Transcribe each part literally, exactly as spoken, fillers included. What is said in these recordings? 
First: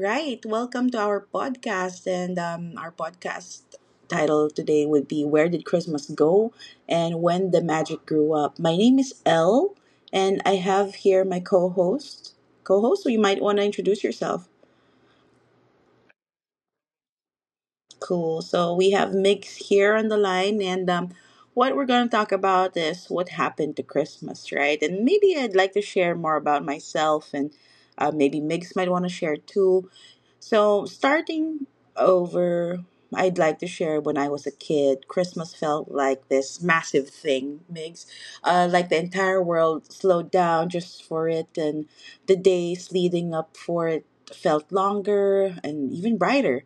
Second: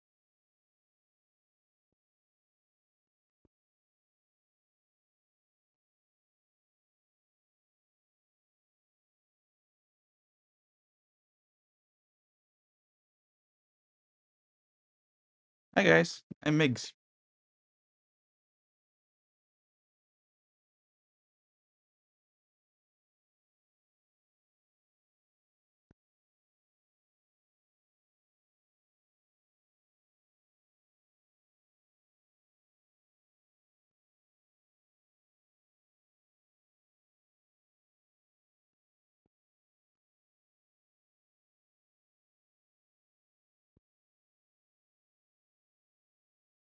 right, welcome to our podcast. And um, Our podcast title today would be Where Did Christmas Go and When the Magic Grew Up? My name is Elle, and I have here my co host. Co host, so you might want to introduce yourself. Hi guys, I'm Migs. Cool. So we have Mix here on the line, and um, what we're going to talk about is what happened to Christmas, right? And maybe I'd like to share more about myself, and uh, maybe Mix might want to share too. So, starting over, I'd like to share when I was a kid, Christmas felt like this massive thing, Migs. Uh, like the entire world slowed down just for it, and the days leading up for it felt longer and even brighter.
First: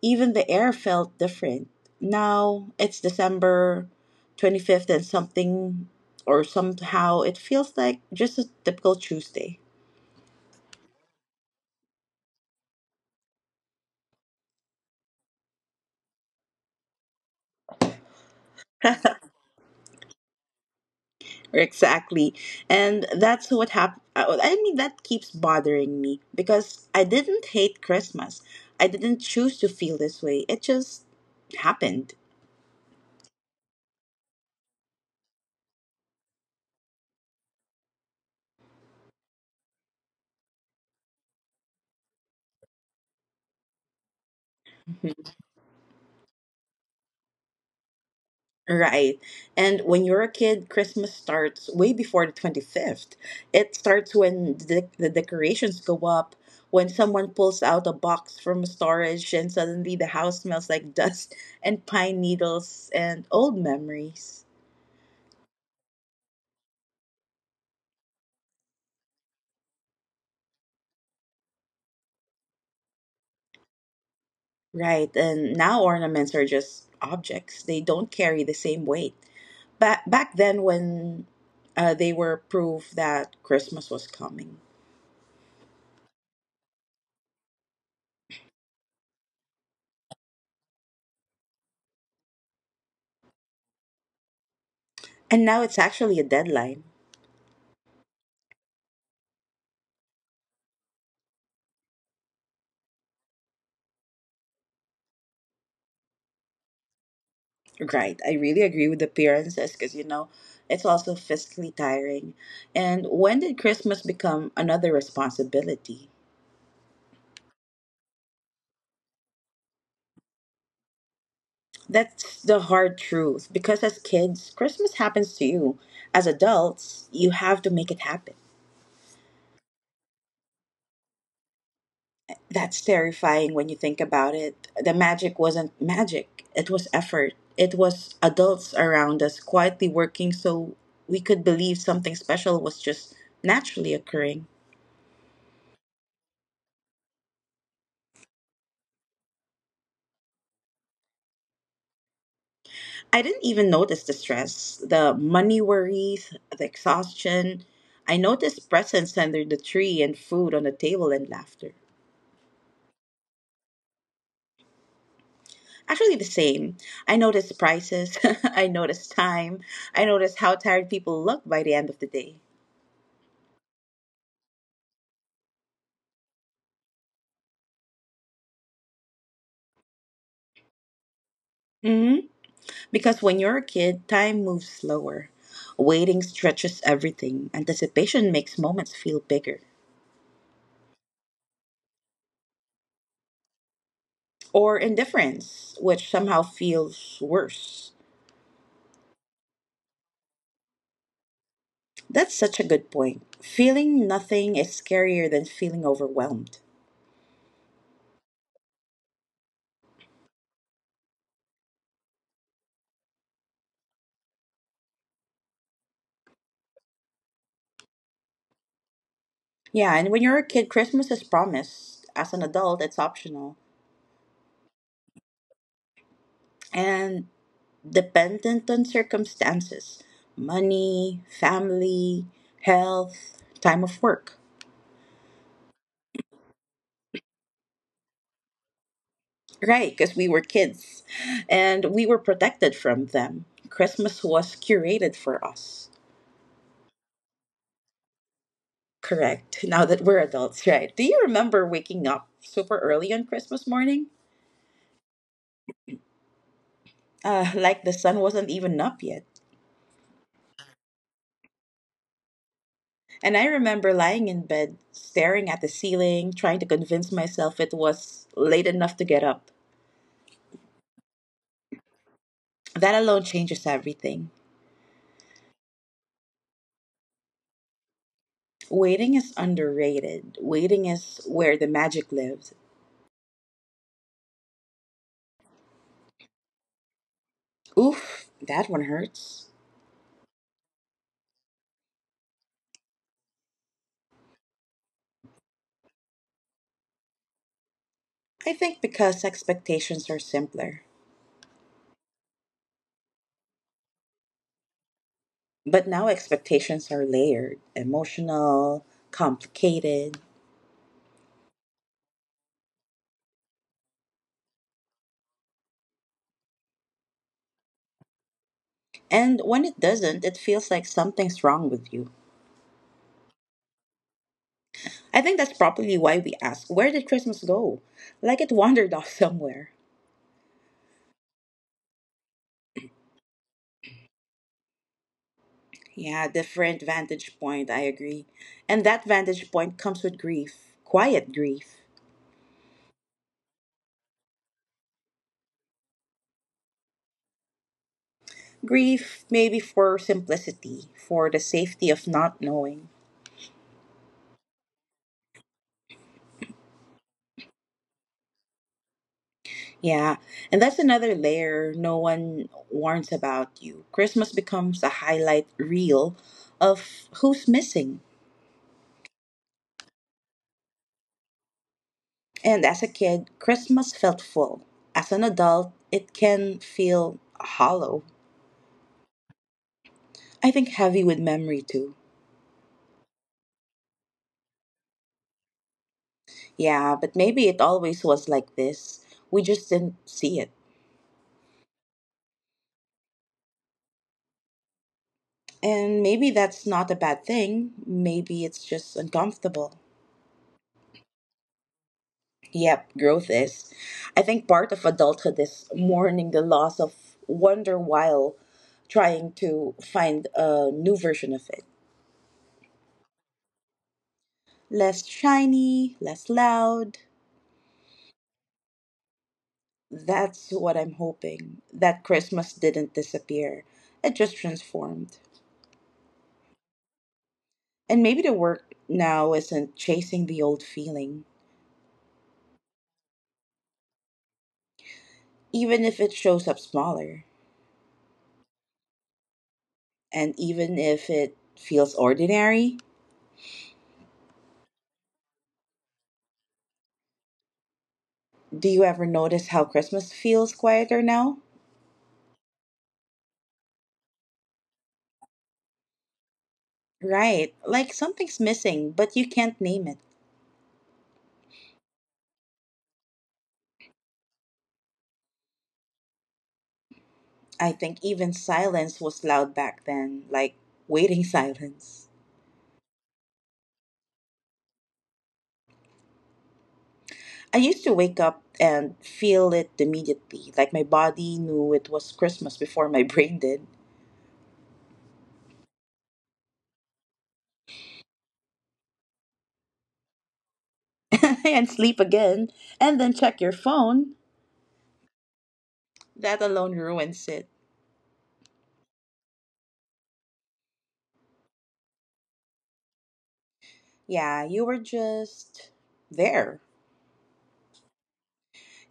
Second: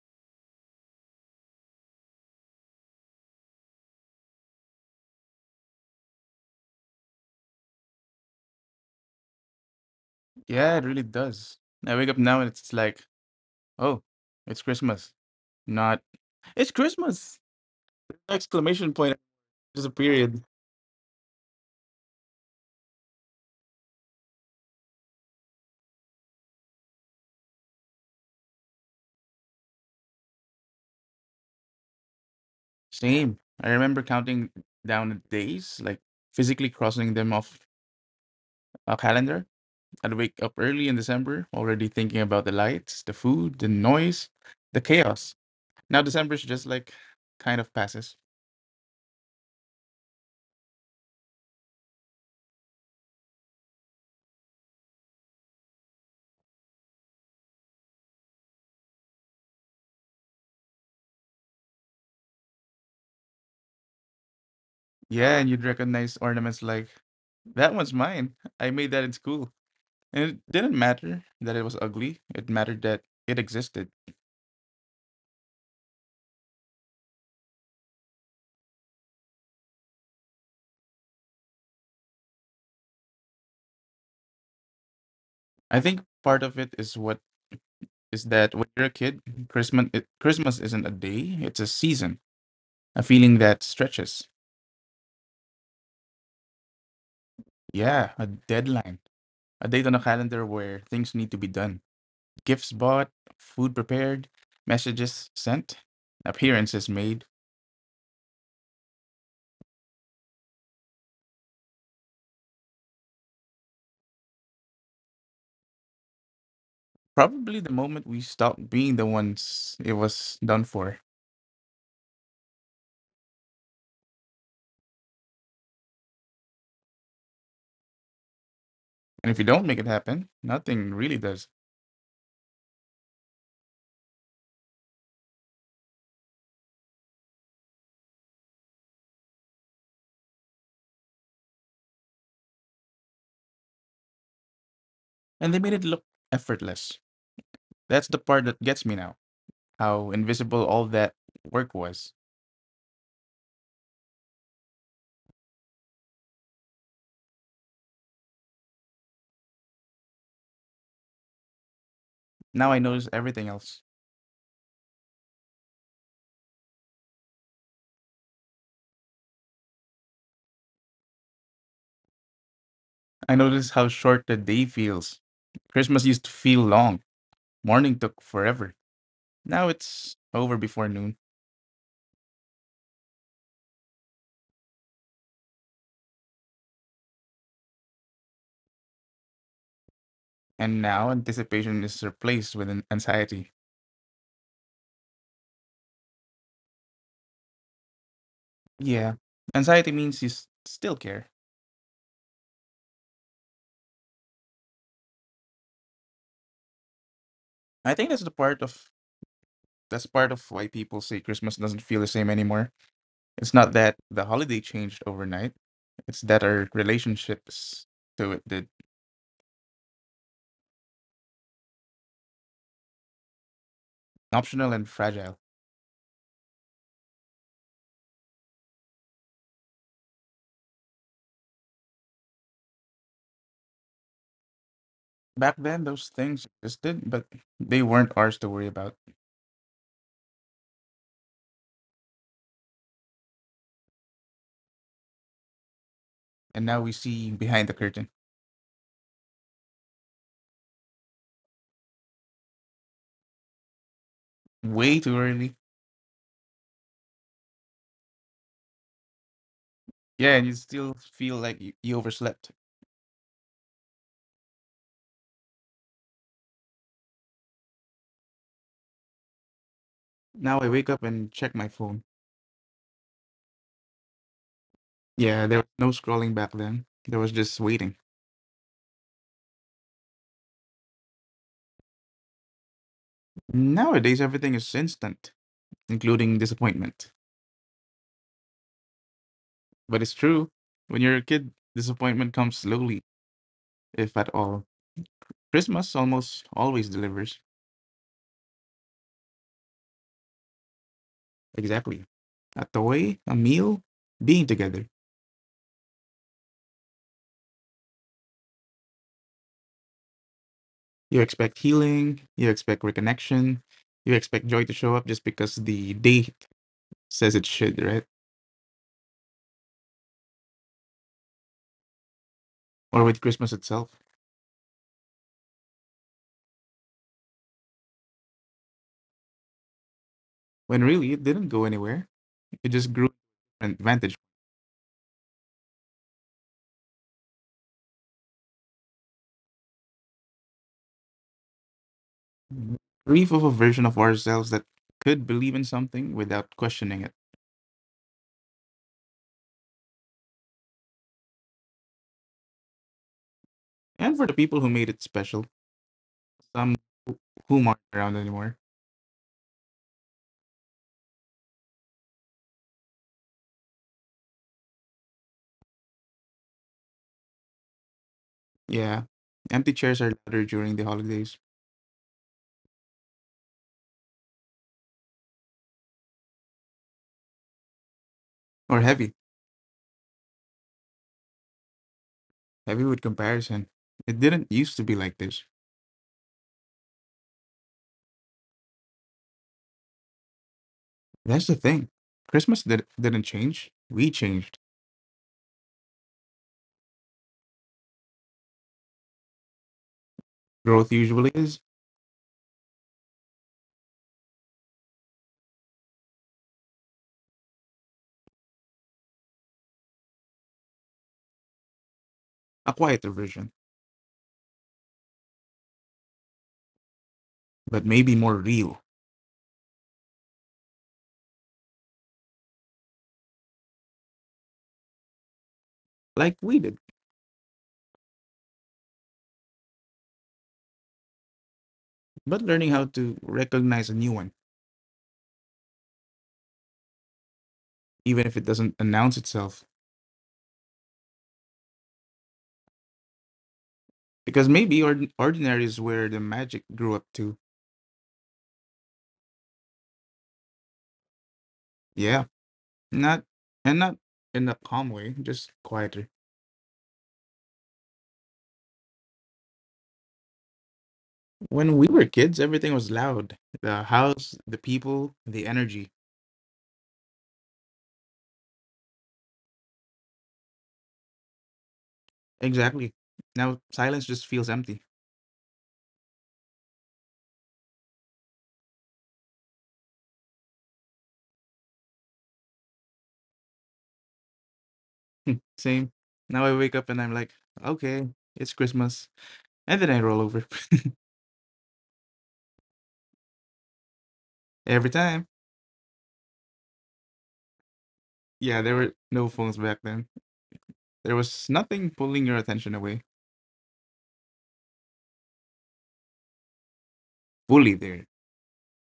Even the air felt different. Now it's December twenty-fifth, and something or somehow it feels like just a typical Tuesday. Yeah, it really does. I wake up now and it's like, oh, it's Christmas. Not, it's Christmas! Exclamation point, just a period. Exactly. And that's what happened. I mean, that keeps bothering me because I didn't hate Christmas. I didn't choose to feel this way. It just happened. Same. I remember counting down the days, like physically crossing them off a calendar. I'd wake up early in December, already thinking about the lights, the food, the noise, the chaos. Now December's just like kind of passes. Right. And when you're a kid, Christmas starts way before the twenty-fifth. It starts when the, the decorations go up, when someone pulls out a box from storage, and suddenly the house smells like dust and pine needles and old memories. Yeah, and you'd recognize ornaments like, that one's mine. I made that in school. And it didn't matter that it was ugly. It mattered that it existed. Right, and now ornaments are just objects. They don't carry the same weight. Back back then, when uh, they were proof that Christmas was coming, I think part of it is what is that when you're a kid, Christmas it, Christmas isn't a day, it's a season, a feeling that stretches. and now it's actually a deadline. Yeah, a deadline, a date on a calendar where things need to be done. Gifts bought, food prepared, messages sent, appearances made. Right, I really agree with appearances because you know it's also physically tiring. And when did Christmas become another responsibility? Probably the moment we stop being the ones it was done for. That's the hard truth because as kids, Christmas happens to you. As adults, you have to make it happen. And if you don't make it happen, nothing really does. That's terrifying when you think about it. The magic wasn't magic, it was effort. It was adults around us quietly working so we could believe something special was just naturally occurring. And they made it look effortless. That's the part that gets me now. How invisible all that work was. I didn't even notice the stress, the money worries, the exhaustion. I noticed presents under the tree and food on the table and laughter. Now I notice everything else. Actually, the same. I noticed prices, I noticed time, I noticed how tired people looked by the end of the day. I notice how short the day feels. Christmas used to feel long. Morning took forever. Now it's over before noon. Mm-hmm. Because when you're a kid, time moves slower. Waiting stretches everything. Anticipation makes moments feel bigger. And now anticipation is replaced with an anxiety. Or indifference, which somehow feels worse. Yeah. Anxiety means you s- still care. That's such a good point. Feeling nothing is scarier than feeling overwhelmed. I think that's the part of that's part of why people say Christmas doesn't feel the same anymore. It's not that the holiday changed overnight. It's that our relationships to it did. Yeah, and when you're a kid, Christmas is promised. As an adult, it's optional. Optional and fragile. And dependent on circumstances money, family, health, time of work. Back then, those things existed, but they weren't ours to worry about. Right, because we were kids and we were protected from them. Christmas was curated for us. And now we see behind the curtain. Correct. Now that we're adults, right? Do you remember waking up super early on Christmas morning? Way too early. Uh, like the sun wasn't even up yet. Yeah, and you still feel like you, you overslept. And I remember lying in bed, staring at the ceiling, trying to convince myself it was late enough to get up. Now I wake up and check my phone. That alone changes everything. Yeah, there was no scrolling back then. There was just waiting. Waiting is underrated. Waiting is where the magic lives. Nowadays, everything is instant, including disappointment. Oof, that one hurts. But it's true. When you're a kid, disappointment comes slowly, if at all. Christmas almost always delivers. I think because expectations are simpler. Exactly. A toy, a meal, being together. But now expectations are layered, emotional, complicated. You expect healing, you expect reconnection, you expect joy to show up just because the date says it should, right? And when it doesn't, it feels like something's wrong with you. Or with Christmas itself, I think that's probably why we ask, where did Christmas go? Like it wandered off somewhere. when really it didn't go anywhere. It just grew an advantage. Yeah, different vantage point, I agree. And that vantage point comes with grief, quiet grief. Grief of a version of ourselves that could believe in something without questioning it. Grief, maybe for simplicity, for the safety of not knowing. And for the people who made it special, some whom aren't around anymore. Yeah, and that's another layer no one warns about you. Christmas becomes a highlight reel of who's missing. Yeah, empty chairs are louder during the holidays. And as a kid, Christmas felt full. As an adult, it can feel hollow. Or heavy. I think heavy with memory too. Heavy with comparison. It didn't used to be like this. Yeah, but maybe it always was like this. We just didn't see it. That's the thing. Christmas did, didn't change. We changed. And maybe that's not a bad thing. Maybe it's just uncomfortable. Growth usually is Yep, growth is. I think part of adulthood is mourning the loss of wonder while trying to find a new version of it. a quieter version, Less shiny, less loud. but maybe more real, That's what I'm hoping. That Christmas didn't disappear, it just transformed. like we did, And maybe the work now isn't chasing the old feeling, but learning how to recognize a new one, even if it shows up smaller, even if it doesn't announce itself. and even if it feels ordinary. Because maybe ord- ordinary is where the magic grew up to. Do you ever notice how Christmas feels quieter now? Yeah, not, and not in a calm way, just quieter. Right, like something's missing, but you can't name it. When we were kids, everything was loud: the house, the people, the energy. I think even silence was loud back then, like waiting silence. Exactly. Now silence just feels empty. I used to wake up and feel it immediately, like my body knew it was Christmas before my brain did. Same. Now I wake up and I'm like, okay, it's Christmas. And then I roll over. And sleep again, and then check your phone. Every time. That alone ruins it. Yeah, there were no phones back then. There was nothing pulling your attention away. Yeah, you were just there. Fully there.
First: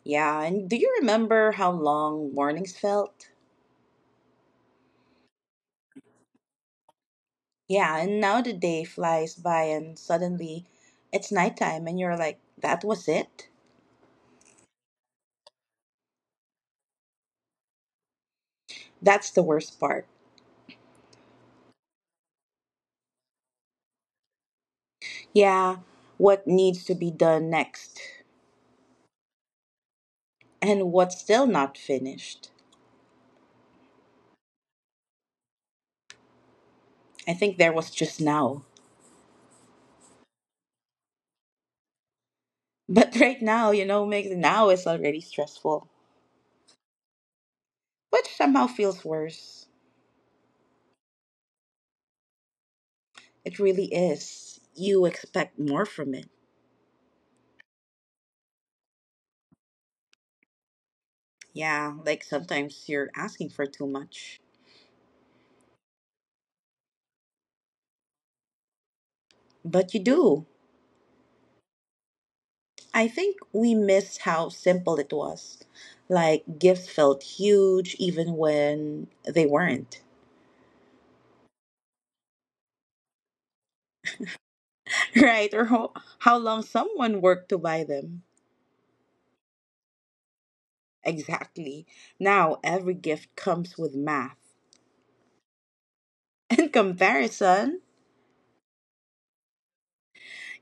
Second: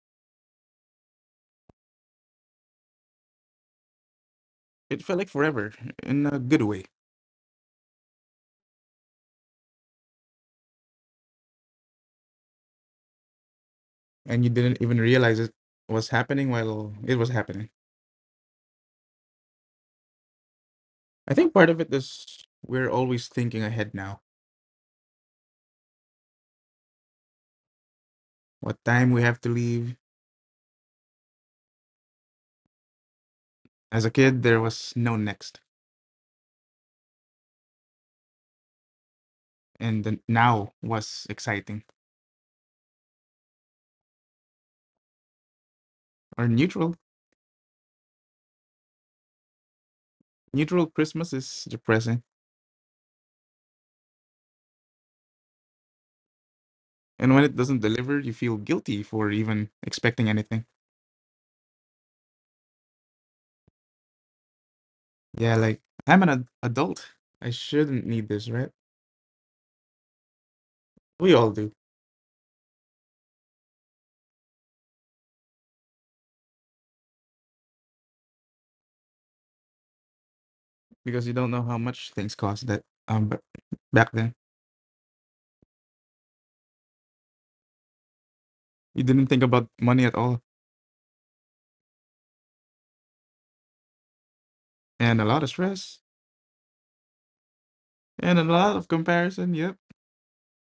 Yeah, and do you remember how long mornings felt? It felt like forever, in a good way. Yeah, and now the day flies by and suddenly it's nighttime and you're like, that was it? And you didn't even realize it was happening while it was happening. That's the worst part. I think part of it is we're always thinking ahead now. Yeah, what needs to be done next What time we have to leave. and what's still not finished. As a kid, there was no next. I think there was just now. And the now was exciting But right now, you know, makes now is already stressful, or neutral. which somehow feels worse. Neutral Christmas is depressing, It really is. You expect more from it. and when it doesn't deliver you feel guilty for even expecting anything. Yeah, like sometimes you're asking for too much, Yeah, like i'm an ad- adult I shouldn't need this, right? but you do. We all do. I think we missed how simple it was. Like gifts felt huge even when they weren't. Because you don't know how much things cost, that um but back then Right, or how, how long someone worked to buy them. you didn't think about money at all. Exactly. Now every gift comes with math And a lot of stress. and comparison. And a lot of comparison, yep.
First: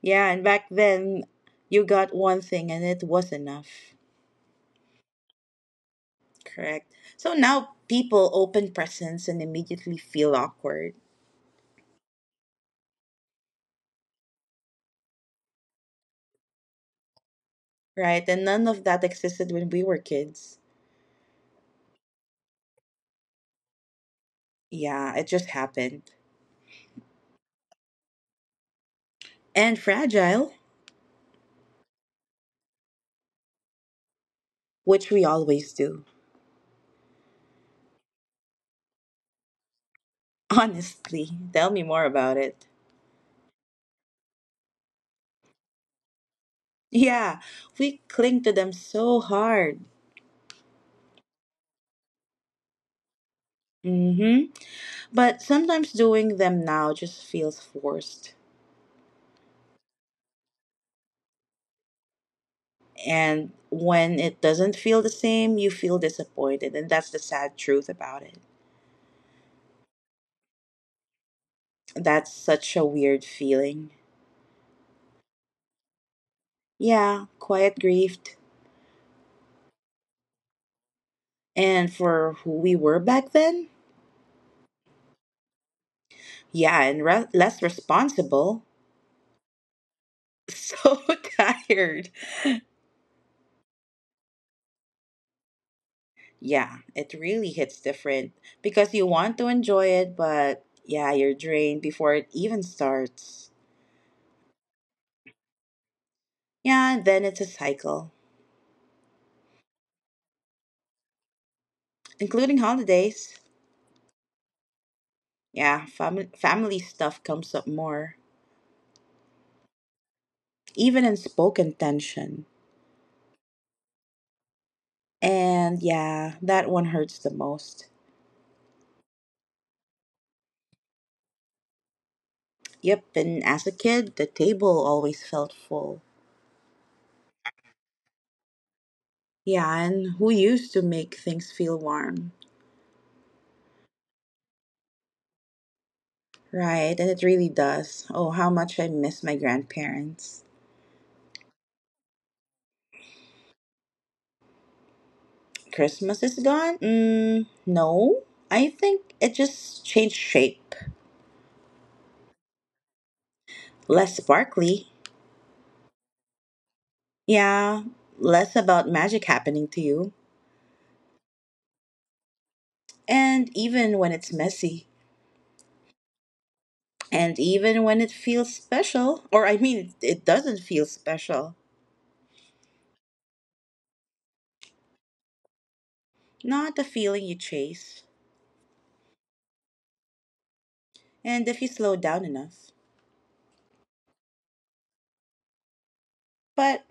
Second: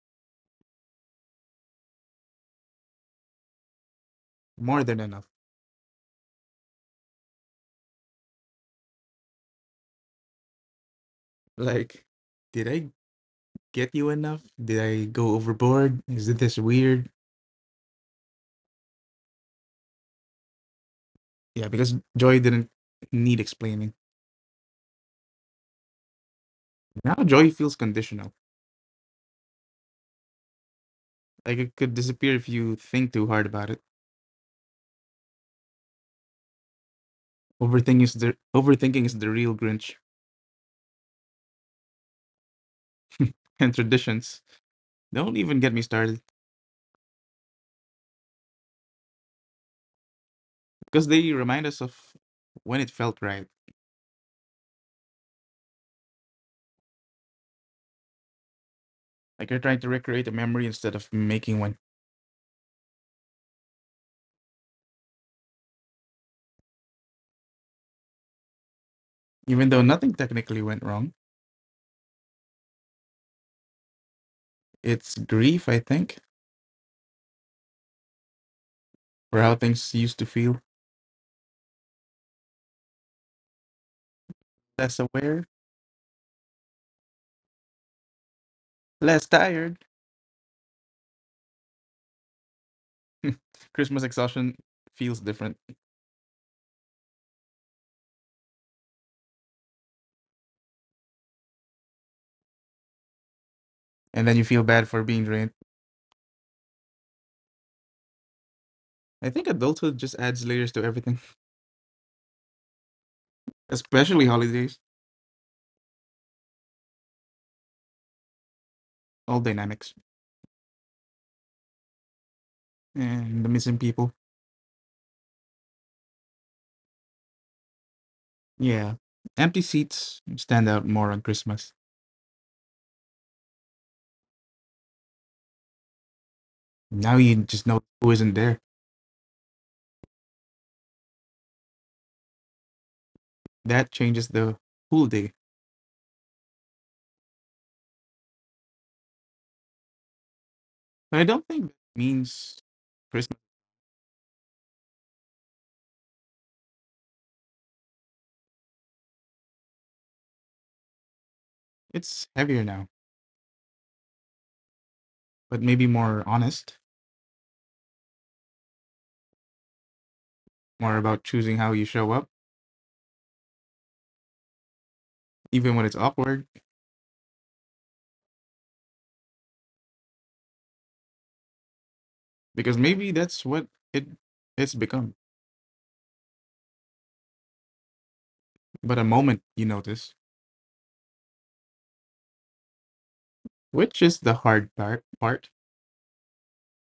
Yeah, and back then you got one thing and it was enough. More than enough. Correct. So now people open presents and immediately feel awkward. Like, did I get you enough? Did I go overboard? Is it this weird? Right, and none of that existed when we were kids. Yeah, because joy didn't need explaining. Yeah, it just happened. Now joy feels conditional, And fragile, like it could disappear if you think too hard about it. which we always do. Overthinking is the overthinking is the real Grinch. Honestly, tell me more about it. And traditions, don't even get me started, Yeah, we cling to them so hard. because they remind us of when it felt right. Mm-hmm. But sometimes doing them now just feels forced. Like you're trying to recreate a memory instead of making one, And when it doesn't feel the same, you feel disappointed. And that's the sad truth about it. even though nothing technically went wrong. That's such a weird feeling. It's grief, I think, Yeah, quiet grieved. for how things used to feel. And for who we were back then? Less aware, Yeah, and re- less responsible. less tired. So tired. Christmas exhaustion feels different, Yeah, it really hits different because you want to enjoy it, but yeah, you're drained before it even starts. and then you feel bad for being drained. Yeah, and then it's a cycle, I think adulthood just adds layers to everything, including holidays. especially holidays, Yeah, fam- family stuff comes up more, all dynamics, even in spoken tension. and the missing people. And yeah, that one hurts the most. Yeah. Empty seats stand out more on Christmas. Yep, and as a kid, the table always felt full. Now you just know who isn't there. Yeah, and who used to make things feel warm? That changes the whole day. Right, and it really does. Oh, how much I miss my grandparents. But I don't think that means Christmas. Christmas is gone? Mm, no. I think it just changed shape. It's heavier now, Less sparkly. but maybe more honest, Yeah, less about magic happening to you. more about choosing how you show up, And even when it's messy. even when it's awkward, And even when it feels special. Or, I mean, it doesn't feel special. because maybe that's what it it's become. Not the feeling you chase. But a moment you notice, And if you slow down enough. which is the hard part. Part But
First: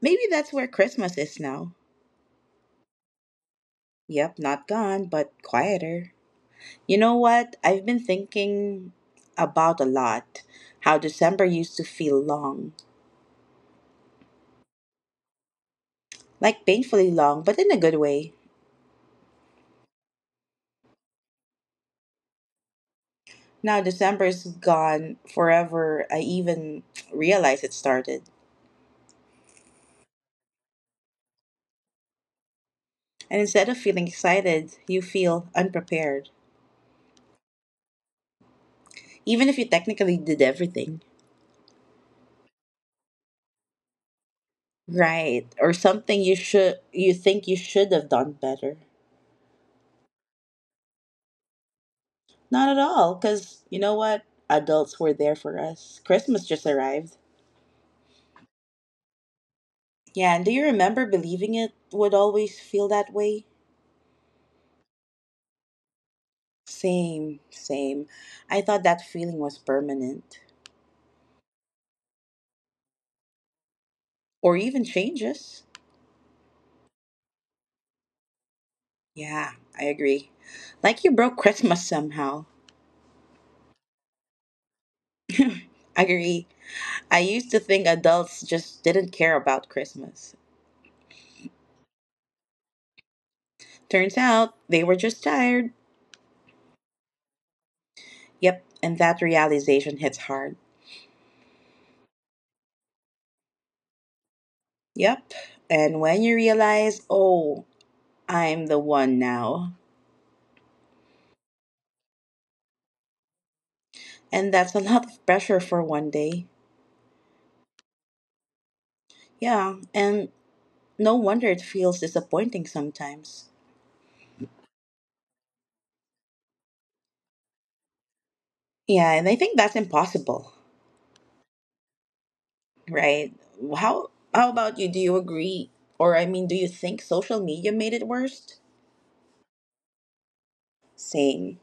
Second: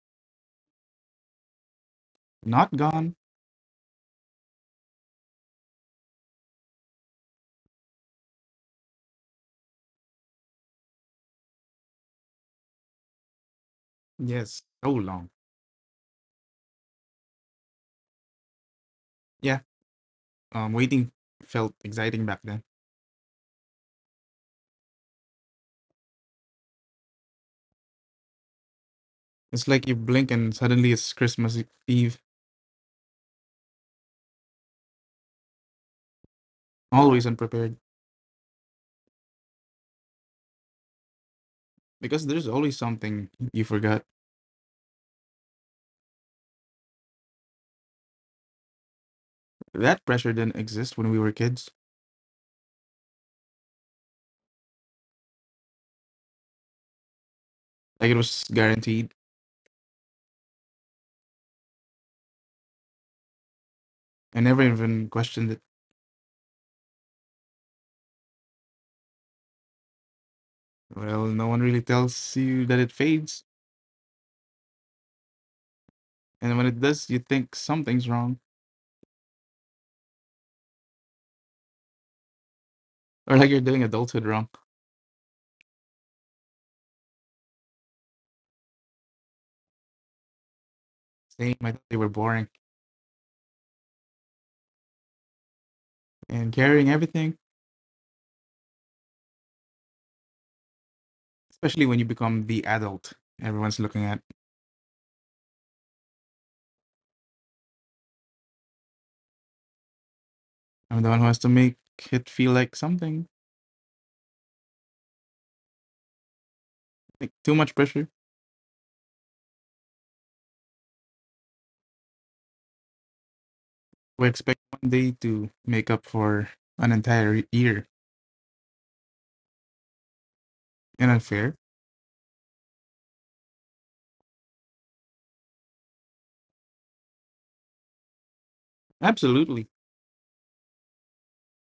maybe that's where Christmas is now. not gone. Yep, not gone, but quieter. You know what? I've been thinking about a lot how December used to feel long, Yes, so long. like painfully long, but in a good way. Yeah. Um, waiting felt exciting back then. Now December's gone forever. I even realized it started. It's like you blink and suddenly it's Christmas Eve. And instead of feeling excited, you feel unprepared, Always unprepared. even if you technically did everything Because there's always something you forgot. right or something you should you think you should have done better. That pressure didn't exist when we were kids. Not at all, cuz you know what? Adults were there for us. Christmas just arrived. Like it was guaranteed. Yeah, and do you remember believing it would always feel that way? I never even questioned it. Same, same. I thought that feeling was permanent Well, no one really tells you that it fades. or even changes. And when it does, you think something's wrong. Yeah, I agree. Like you broke Christmas somehow. Or like you're doing adulthood wrong. Agree. I used to think adults just didn't care about Christmas. Same, I thought they were boring. Turns out they were just tired. And carrying everything, Yep, and that realization hits hard. especially when you become the adult everyone's looking at. Yep, and when you realize, oh, I'm the one now, I'm the one who has to make it feel like something. and that's a lot of pressure for one day. Like too much pressure. Yeah, and no wonder it feels disappointing sometimes. We expect one day to make up for an entire year. Yeah, and I think that's impossible, And unfair? right? How how about you? Do you agree? Or I mean, do you think social media made it worse? Absolutely. Same.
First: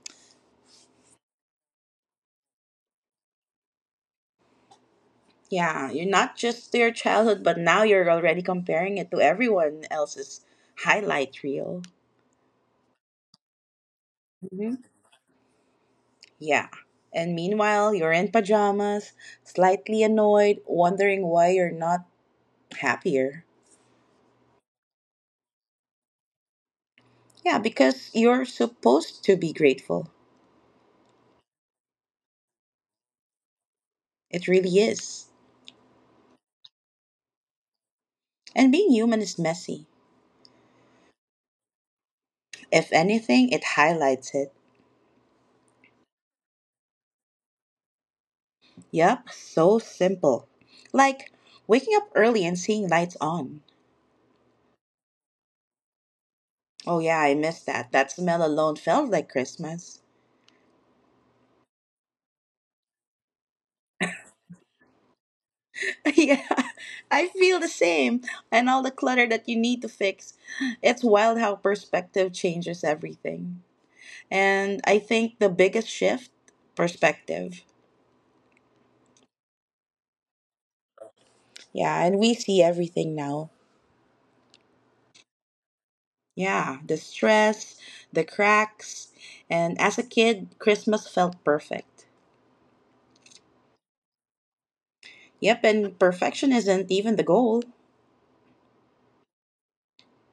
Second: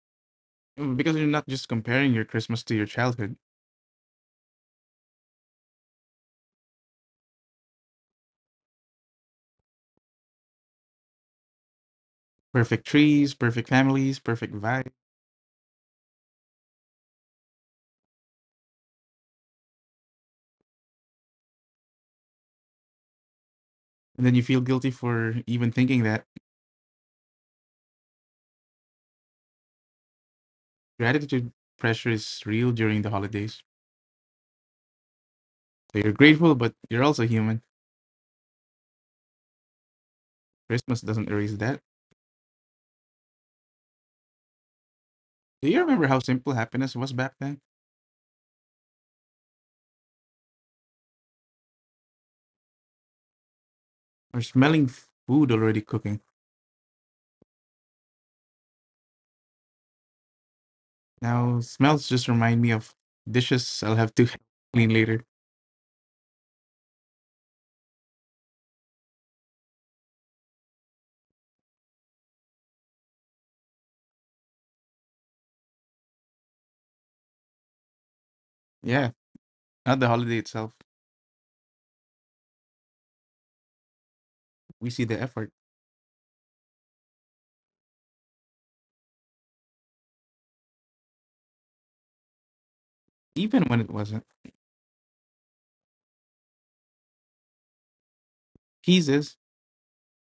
Mm, because you're not just comparing your Christmas to your childhood. Yeah, you're not just to your childhood, but now you're already comparing it to everyone else's highlight reel. Perfect trees, perfect families, perfect Hmm. vibe. Yeah. And meanwhile, you're in pajamas, slightly annoyed, wondering why you're not happier. And then you feel guilty for even thinking that Yeah, because you're supposed to be grateful. gratitude pressure is real during the holidays. It really is. So you're grateful, but you're also human. And being human is messy. Christmas doesn't erase that. If anything, it highlights it. Do you remember how simple happiness was back then? Yep, so simple. Like waking up early and seeing lights on. Or smelling food already cooking? Oh, yeah, I miss that. That smell alone felt like Christmas. Now, smells just remind me of dishes I'll have to clean later. Yeah, I feel the same. And all the clutter that you need to fix. It's wild how perspective changes everything. And I think the biggest shift perspective. Yeah, not the holiday itself. Yeah, and we see everything now. We see the effort, Yeah, the stress, the cracks. And as a kid, Christmas felt perfect. even when it wasn't. Yep, and perfection isn't even the goal. His.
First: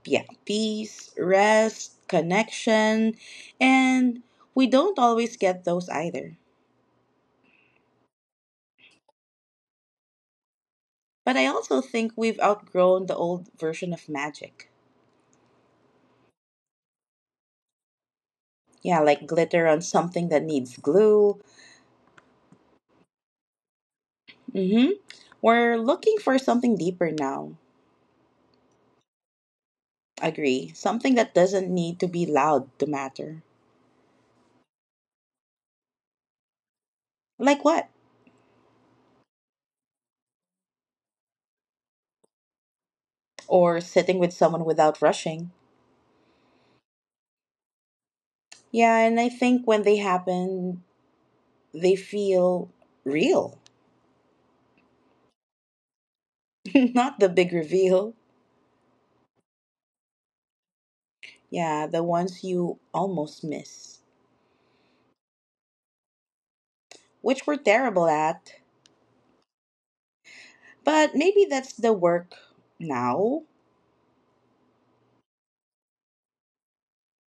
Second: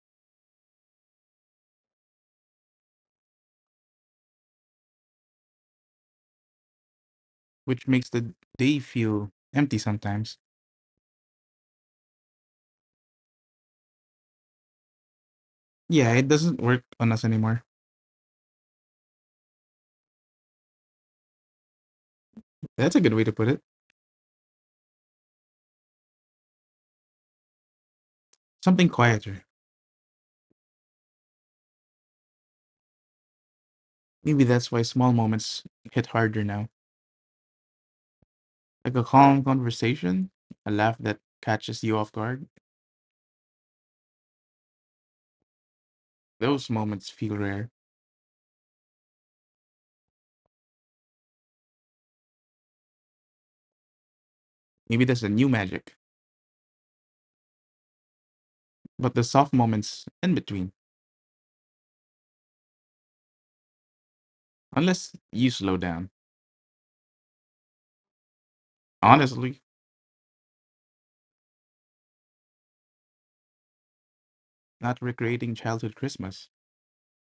Yeah, peace, rest, connection. And we don't always get those either. Which makes the day feel empty sometimes. But I also think we've outgrown the old version of magic. Yeah, it doesn't work on us anymore. Yeah, like glitter on something that needs glue. That's a good way to put it. Mm-hmm. We're looking for something deeper now. Something quieter. Agree. Something that doesn't need to be loud to matter. Maybe that's why small moments hit harder now. Like what? Like a calm conversation, a laugh that catches you off guard. Or sitting with someone without rushing. Those moments feel rare. Yeah, and I think when they happen, they feel real, Maybe that's a new magic. not the big reveal. But the soft moments in between, Yeah, the ones you almost miss, unless you slow down. which we're terrible at. Honestly, But maybe that's the work now. not recreating childhood Christmas,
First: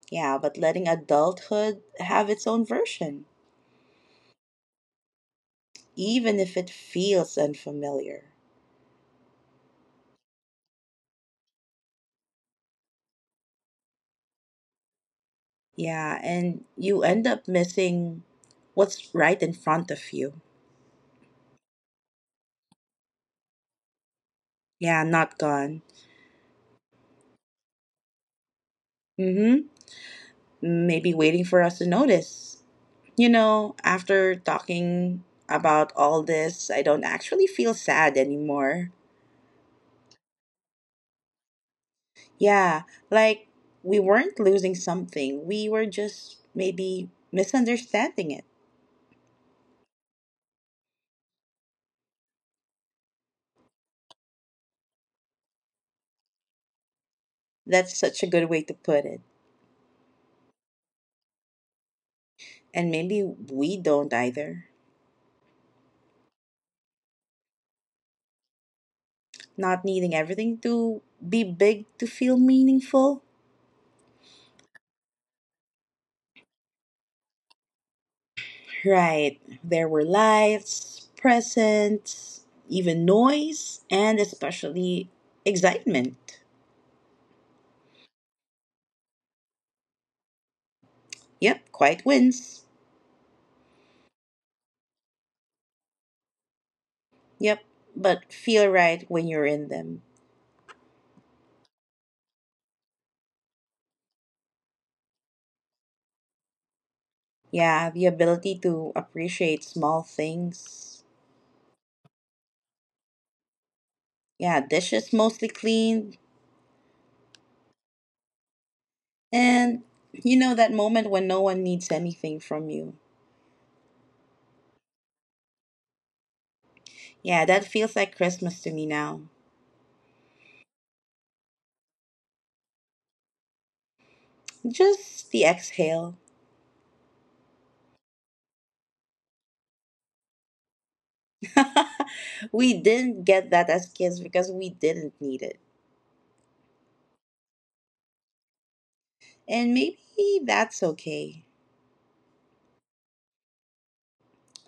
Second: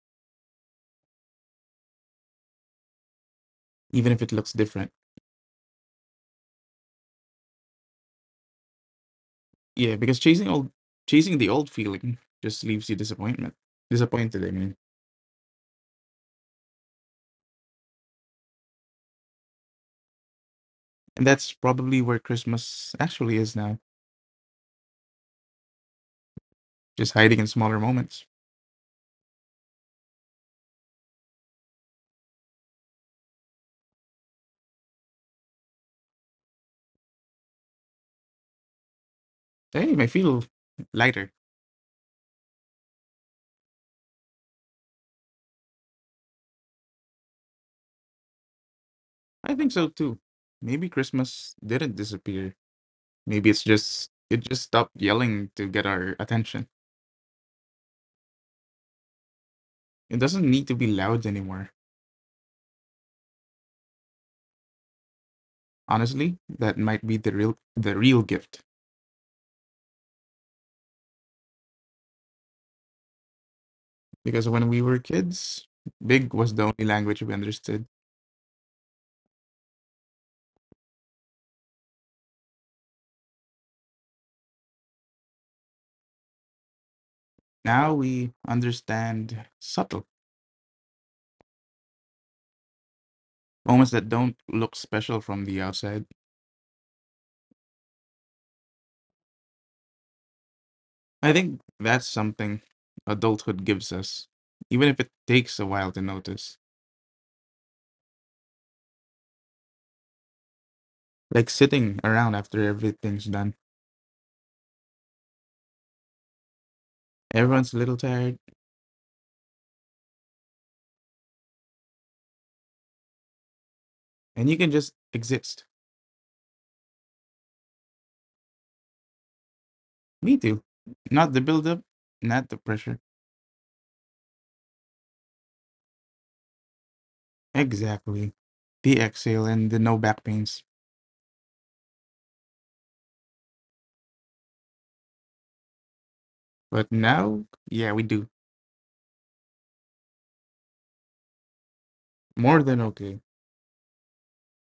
Yeah, but letting adulthood have its own version, even if it looks different. even if it feels unfamiliar. Yeah, because chasing old chasing the old feeling just leaves you disappointment. Disappointed, I mean. Yeah, and you end up missing what's right in front of you. And that's probably where Christmas actually is now. Yeah, not gone. Just hiding in smaller moments. Mm hmm, maybe waiting for us to notice. You know, after talking about all this, I don't actually feel sad anymore. Hey, I feel lighter. Yeah, like we weren't losing something, we were just maybe misunderstanding it. I think so too. Maybe Christmas didn't disappear. Maybe it's just it just stopped yelling to get our attention. That's such a good way to put it. It doesn't need to be loud anymore. And maybe we don't either. Honestly, that might be the real the real gift. Not needing everything to be big to feel meaningful. Because when we were kids, big was the only language we understood. Right. There were lights, presents, even noise, and especially excitement. Now we understand subtle Yep, quiet wins. moments that don't look special from the outside. Yep, but feel right when you're in them. I think that's something adulthood gives us, even if it takes a while to notice. Yeah, the ability to appreciate small things. Like sitting around after everything's done, Yeah, dishes mostly clean. everyone's a little tired, And you know that moment when no one needs anything from you. and you can just exist. Yeah, that feels like Christmas to me now. Me too. Not the buildup, not the pressure. Just the exhale. Exactly. The exhale and the no back pains. We didn't get that as kids because we didn't need it. But now, yeah, we do. And maybe that's okay. More than okay.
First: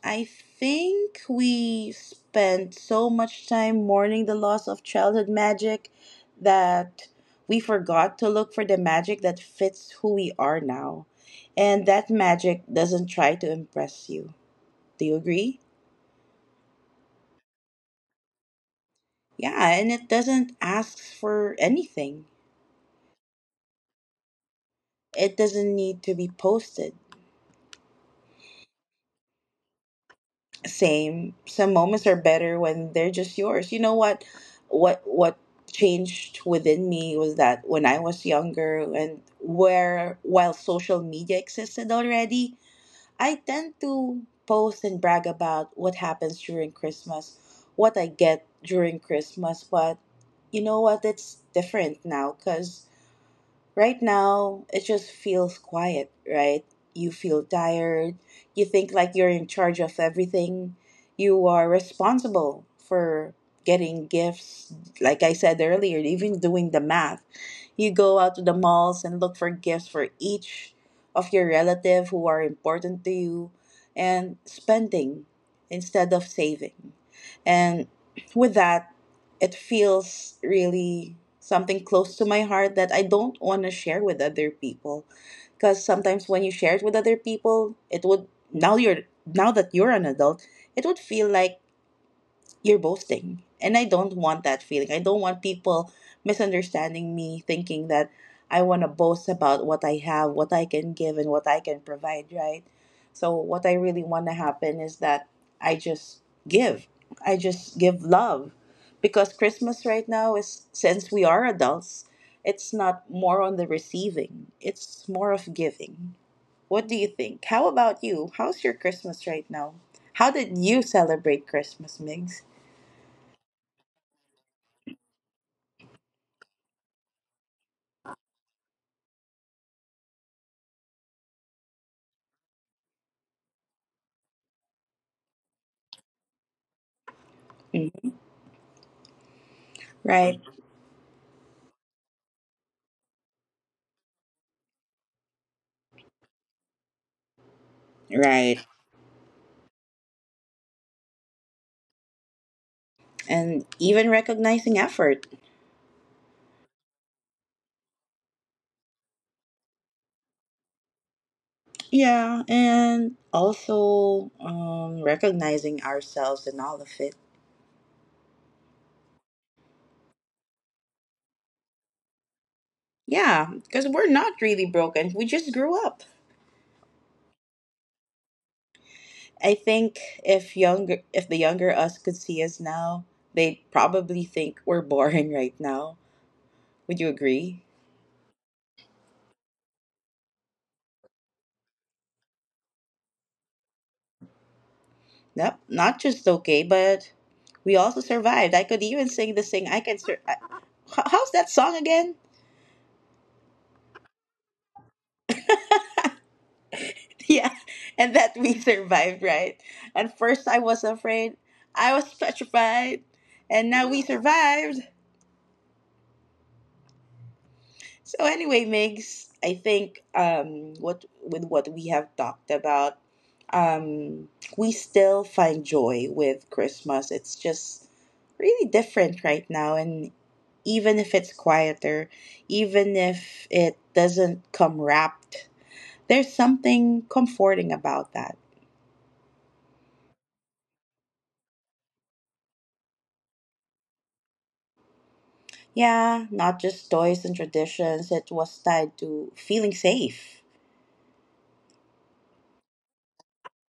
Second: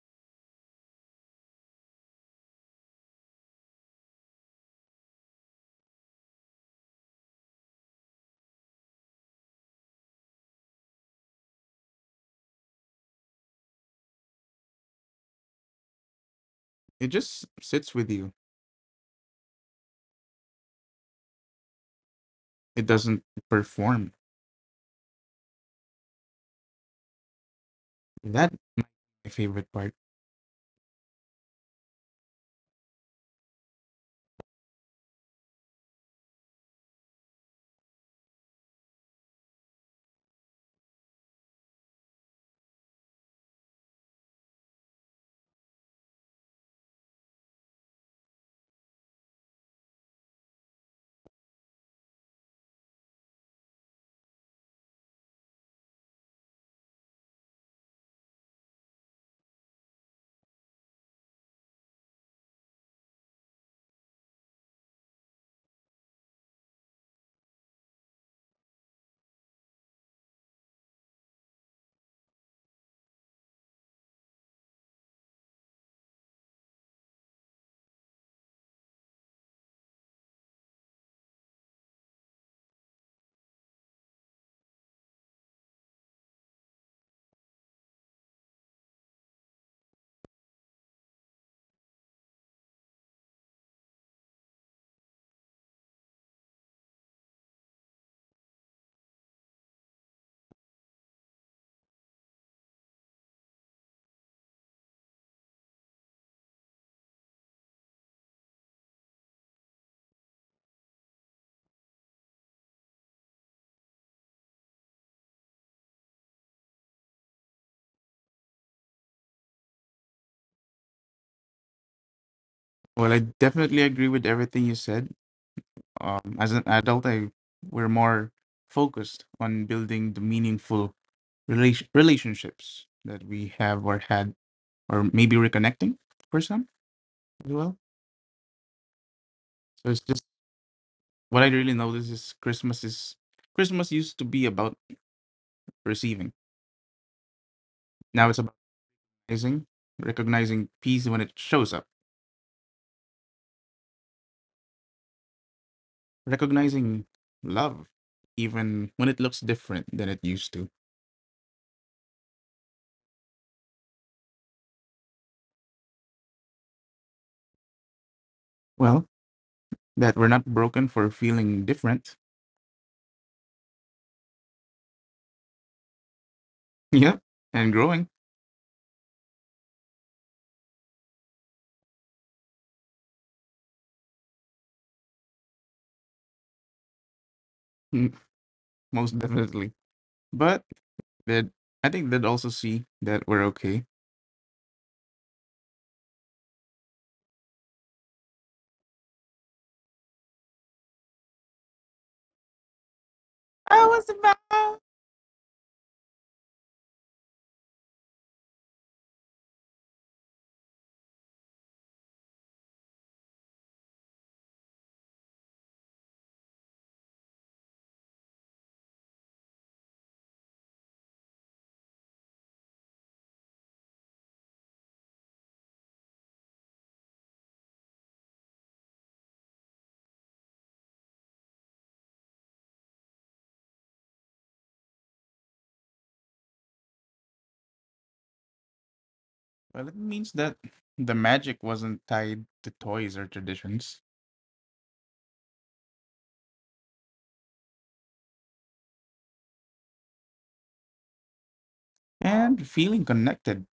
I think we spent so much time mourning the loss of childhood magic that we forgot to look for the magic that fits who we are now. And that magic doesn't try to impress you. Do you agree? It just sits with you, Yeah, and it doesn't ask for anything. it doesn't perform. It doesn't need to be posted. That might be my favorite part. Same, some moments are better when they're just yours. You know what what what changed within me was that when I was younger and where while social media existed already I tend to post and brag about what happens during christmas, what I get during christmas. But you know what, it's different now cuz right now, it just feels quiet, right? You feel tired. You think like you're in charge of everything. You are responsible for getting gifts. Like I said earlier, even doing the math, you go out to the malls and look for gifts for each of your relative who are important to you, and spending instead of saving. And with that, it feels really something close to my heart that I don't want to share with other people, because sometimes when you share it with other people it would now you're now that you're an adult it would feel like you're boasting. And I don't want that feeling. I don't want people misunderstanding me, thinking that I want to boast about what I have, what I can give, and what I can provide, right? So, what I really want to happen is that I just give. I just give love. Because Christmas right now is, since we are adults, it's not more on the receiving, it's more of giving. What do you think? How about you? How's your Christmas right now? How did you celebrate Christmas, Migs? Well, I definitely agree with everything you said. Um, as an adult, I we're more focused on building the meaningful relation relationships that we have or had, or maybe reconnecting for some as well. So it's just Right, what I really notice is Christmas is Christmas used to be about receiving. Now it's about right. recognizing, recognizing peace when it shows up, And even recognizing effort. recognizing love, even when it looks different than it used to. Yeah, and also um, recognizing ourselves and all of it. Well, that we're not broken for feeling different. Yeah, because we're not really broken. We just grew up. Yep, and growing. I think if younger, If the younger us could see us now, they'd probably think we're boring right now. Would you agree? Mm, most definitely. But that I think they'd also see that we're okay. Yep, not just okay, but we also survived. I could even sing the sing. I can. Sur- I, h- How's that song again? I was about. Yeah, and that we survived, right? At first, I was afraid. I was petrified, and now we survived. So anyway, Migs, I think um, what with what we have talked about, um, we still find joy with Christmas. It's just really different right now, and even if it's quieter, even if it doesn't come wrapped, there's something comforting about that. Well, it means that the magic wasn't tied to toys or traditions, Yeah, not just toys and traditions, it was tied to feeling safe. and feeling connected.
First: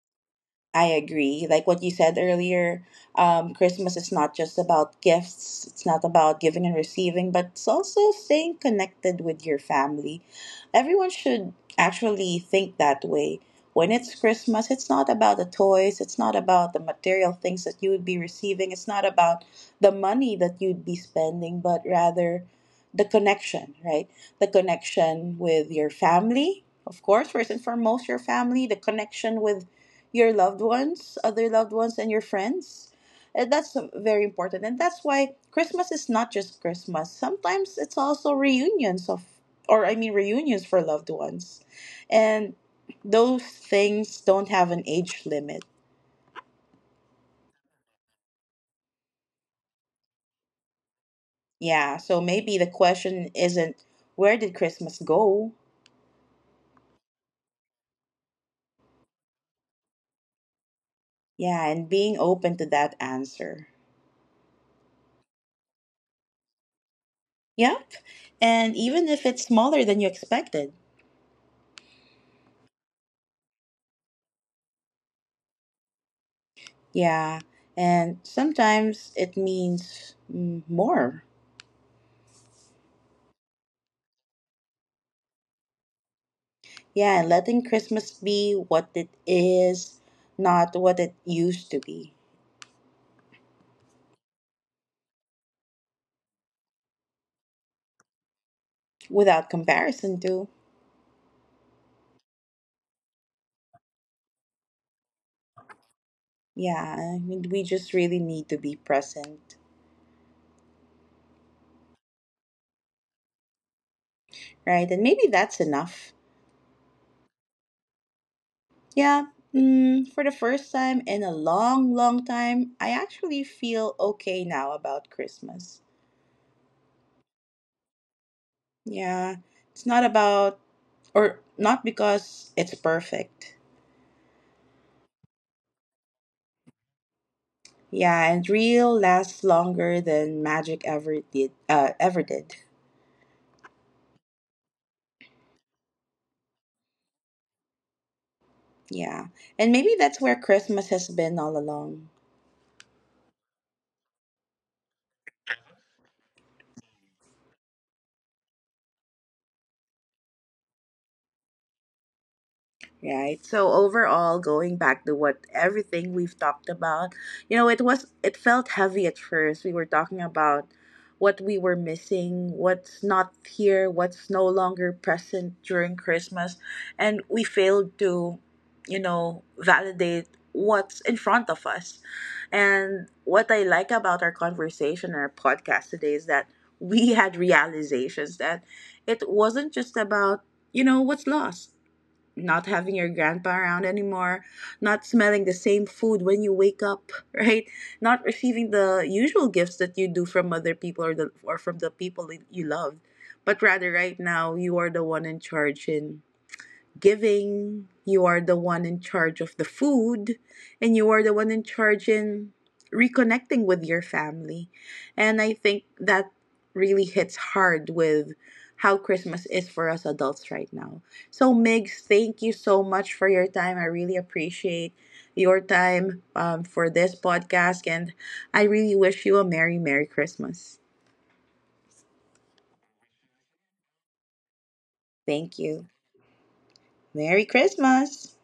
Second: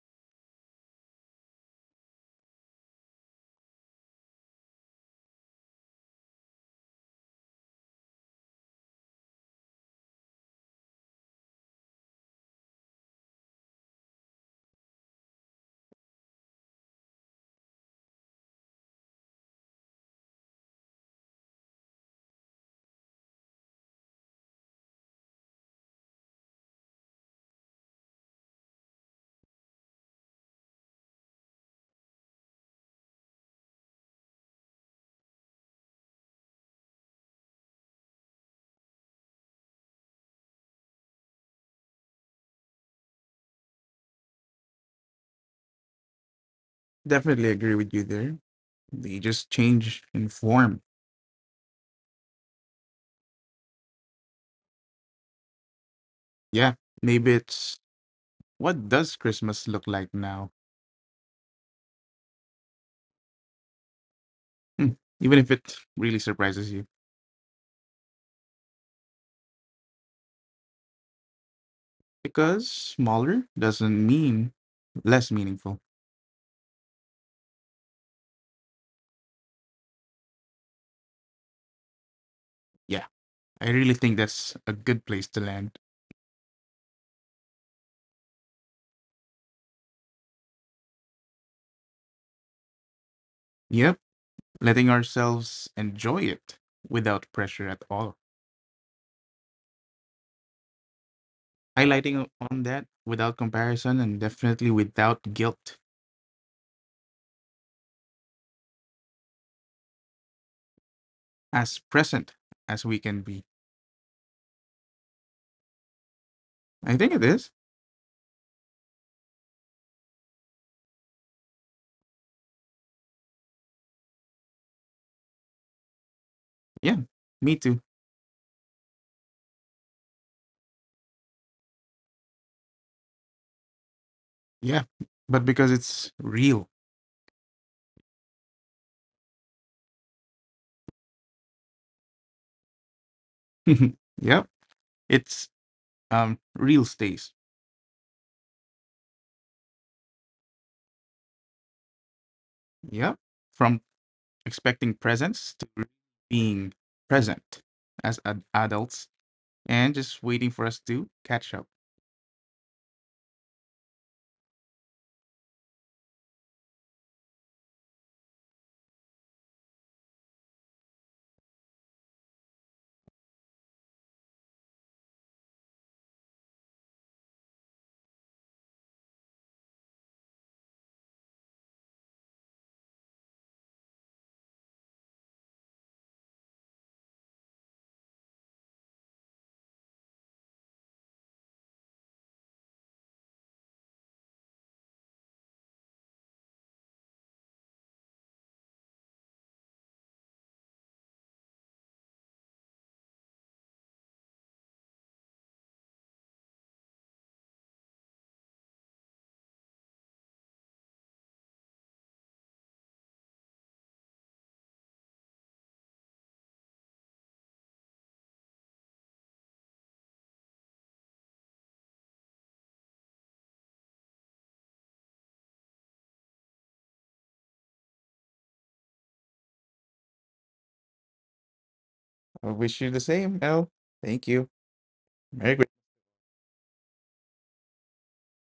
I agree. Like what you said earlier, um, Christmas is not just about gifts, it's not about giving and receiving, but it's also staying connected with your family. Everyone should actually think that way. When it's Christmas, it's not about the toys, it's not about the material things that you would be receiving, it's not about the money that you'd be spending, but rather the connection, right? The connection with your family, of course, first and foremost, your family, the connection with your loved ones, other loved ones, and your friends. And that's very important. And that's why Christmas is not just Christmas. Sometimes it's also reunions of, or I mean, reunions for loved ones. And those things don't have an age limit. Definitely agree with you there. They just change in form. Yeah. So maybe the question isn't, where did Christmas go? Yeah, maybe it's, what does Christmas look like now? Yeah. And being open to that answer. Hmm. Even if it really surprises you, Yep. And even if it's smaller than you expected. because smaller doesn't mean less meaningful. Yeah, and sometimes it means mm, more. Yeah. I really think that's a good place to land. Yeah, and letting Christmas be what it is, not what it used to be, Yep, letting ourselves enjoy it without pressure at all. without comparison to. Highlighting o- on that without comparison and definitely without guilt, Yeah, I mean, we just really need to be present, as present as we can be. right? And maybe that's enough. I think it is. Yeah, mm, for the first time in a long, long time, I actually feel okay now about Christmas. Yeah, me too. Yeah, it's not about, or not because it's perfect. Yeah, but because it's real. Yeah, and real lasts longer than magic ever did. Uh, ever did. Yep, it's um real stays. Yeah, and maybe that's where Christmas has been all along. Yep, from expecting presence to re- being present as ad- adults and just waiting for us to catch up. Right. So overall, going back to what everything we've talked about, you know, it was it felt heavy at first. We were talking about what we were missing, what's not here, what's no longer present during Christmas, and we failed to, you know, validate what's in front of us. And what I like about our conversation and our podcast today is that we had realizations that it wasn't just about, you know, what's lost, not having your grandpa around anymore, not smelling the same food when you wake up, right? Not receiving the usual gifts that you do from other people or the or from the people that you love, but rather right now you are the one in charge and giving, you are the one in charge of the food, and you are the one in charge in reconnecting with your family. And I think that really hits hard with how Christmas is for us adults right now. So, Migs, thank you so much for your time. I really appreciate your time um, for this podcast, and I really wish you a Merry, Merry Christmas. I wish you the same. No, thank you. Merry Thank Christmas. you. Merry Christmas.